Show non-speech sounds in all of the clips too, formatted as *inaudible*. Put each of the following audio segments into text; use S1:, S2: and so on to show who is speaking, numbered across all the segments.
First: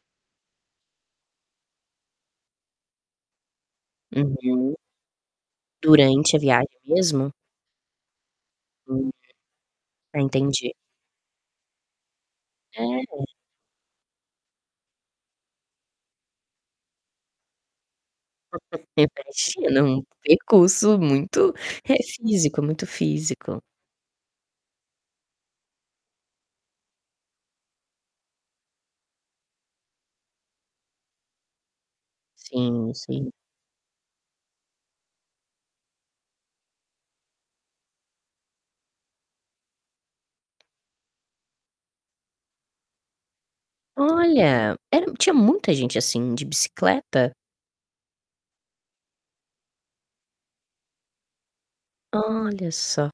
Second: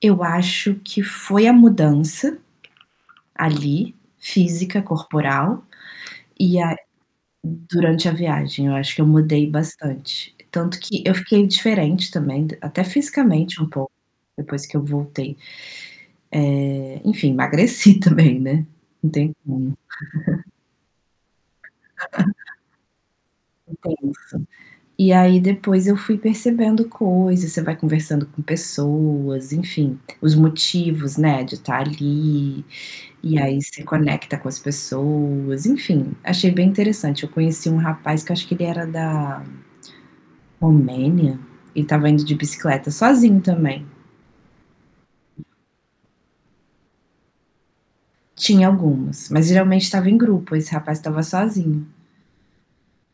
S1: Eu acho que foi a mudança ali
S2: Uhum.
S1: física, corporal
S2: Durante a
S1: e a
S2: viagem mesmo?
S1: durante a viagem, eu acho que eu
S2: Uhum.
S1: mudei
S2: Ah,
S1: bastante,
S2: entendi.
S1: tanto que eu fiquei diferente também, até
S2: É.
S1: fisicamente um pouco depois que eu voltei, eh, enfim, *chuckles* emagreci também, né,
S2: *laughs* *unintelligible*
S1: não tem como.
S2: É um
S1: *laughs*
S2: percurso muito, eh,
S1: *unintelligible*
S2: físico, muito físico.
S1: Intenso. E aí depois eu fui percebendo coisas, você vai conversando com pessoas, enfim, os motivos, né, de tá ali,
S2: Sim, sim.
S1: e aí você conecta com as pessoas, enfim, achei bem interessante, eu conheci um rapaz que eu acho que ele era da Romênia, ele estava indo de bicicleta sozinho também.
S2: Olha, era tinha muita gente, assim, de bicicleta?
S1: Tinha algumas, mas geralmente estava em grupo, esse rapaz estava sozinho.
S2: Olha só.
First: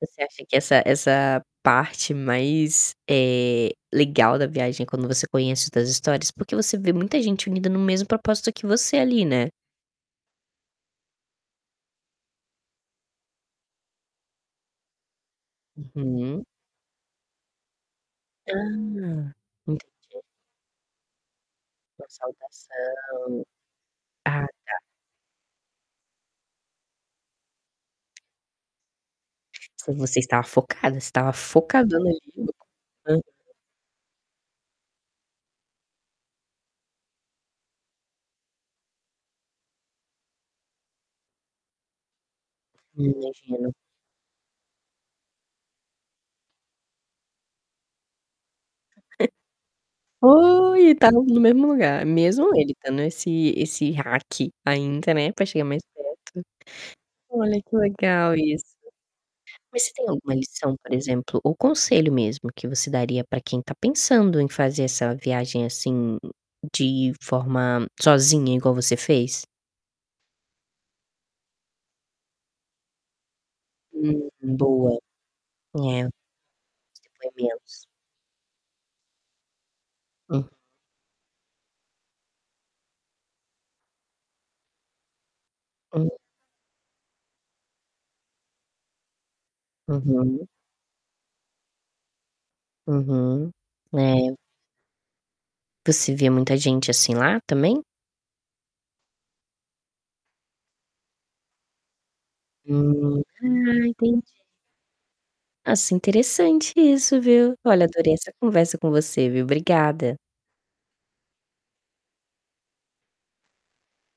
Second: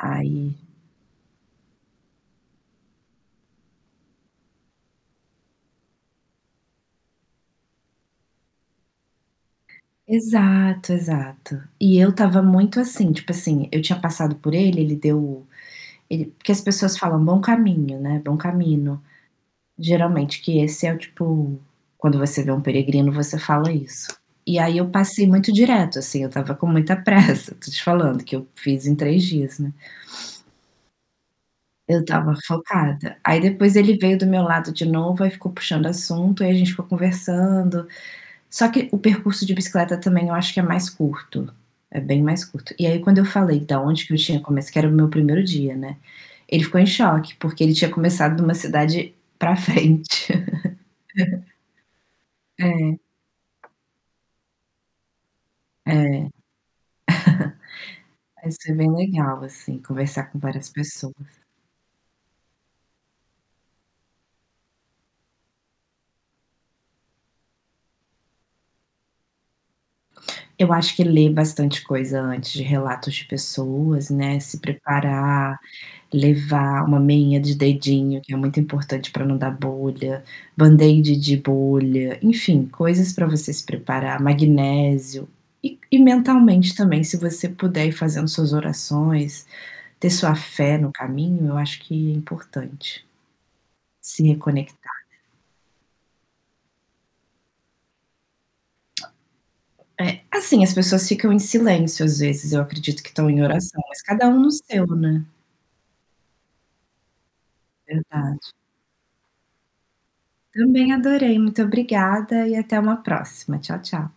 S2: Você acha que essa essa parte mais, eh, legal da viagem é quando você conhece as histórias porque você vê muita gente unida no mesmo propósito que você ali, né.
S1: Exato, exato. E eu estava muito assim, tipo assim, eu tinha passado por ele, ele deu o ele
S2: Uhum.
S1: porque as pessoas falam: "Bom caminho.", né, "bom
S2: Ah,
S1: camino".
S2: entendi.
S1: Geralmente esse é o tipo,
S2: Uma
S1: quando você vê um peregrino, você
S2: saudação.
S1: fala isso,
S2: Ah,
S1: e aí
S2: tá.
S1: eu passei muito direto, assim, eu estava com muita *chuckles* pressa, tô te falando que eu fiz em 3 dias, né.
S2: Você está focada, você estava
S1: Eu
S2: focadona ali
S1: estava
S2: no
S1: focada. Aí
S2: *unintelligible*
S1: depois ele veio do meu lado de novo, aí ficou puxando assunto e a gente ficou conversando. Só que o percurso de bicicleta também eu acho que é mais curto, é bem mais curto, e aí quando eu falei
S2: Imagino.
S1: da onde que eu tinha começado que era o meu 1º dia, né, ele ficou em choque porque ele tinha começado em uma
S2: *chuckles*
S1: cidade pra frente.
S2: Oi, e tá no
S1: *laughs*
S2: mesmo lugar, mesmo ele
S1: É.
S2: estando esse esse hack ainda, né, pra chegar mais
S1: É. *chuckles*
S2: perto. Olha que legal
S1: Mas
S2: isso.
S1: foi bem legal assim,
S2: Mas você tem
S1: conversar
S2: alguma
S1: com várias
S2: lição, por exemplo,
S1: pessoas.
S2: ou conselho mesmo que você daria pra quem tá pensando em fazer essa viagem, assim, de forma sozinha igual você fez?
S1: Eu acho que ler bastante coisa antes de relatos de pessoas,
S2: Hum,
S1: né, se
S2: boa.
S1: preparar,
S2: É.
S1: levar uma meinha de
S2: Depoimentos.
S1: dedinho que é muito importante pra não dar bolha,
S2: Hum.
S1: Band-Aid de bolha, enfim, coisas pra você se preparar, magnésio, e e
S2: Hum.
S1: mentalmente também se você puder ir fazendo suas orações, ter sua
S2: Uhum.
S1: fé no caminho, acho que importante.
S2: Uhum.
S1: Se
S2: É.
S1: reconectar, né.
S2: Você vê muita gente assim lá também?
S1: É, assim, as pessoas ficam em silêncio às vezes, eu acredito que
S2: Hum.
S1: estão em
S2: Ah,
S1: oração, mas
S2: entendi.
S1: cada um no seu, né.
S2: Ah, sim, interessante isso, viu. Olha, adorei essa
S1: Verdade.
S2: conversa com você, viu. Obrigada.
S1: Também adorei. Muito obrigada e até uma próxima. Tchau, tchau.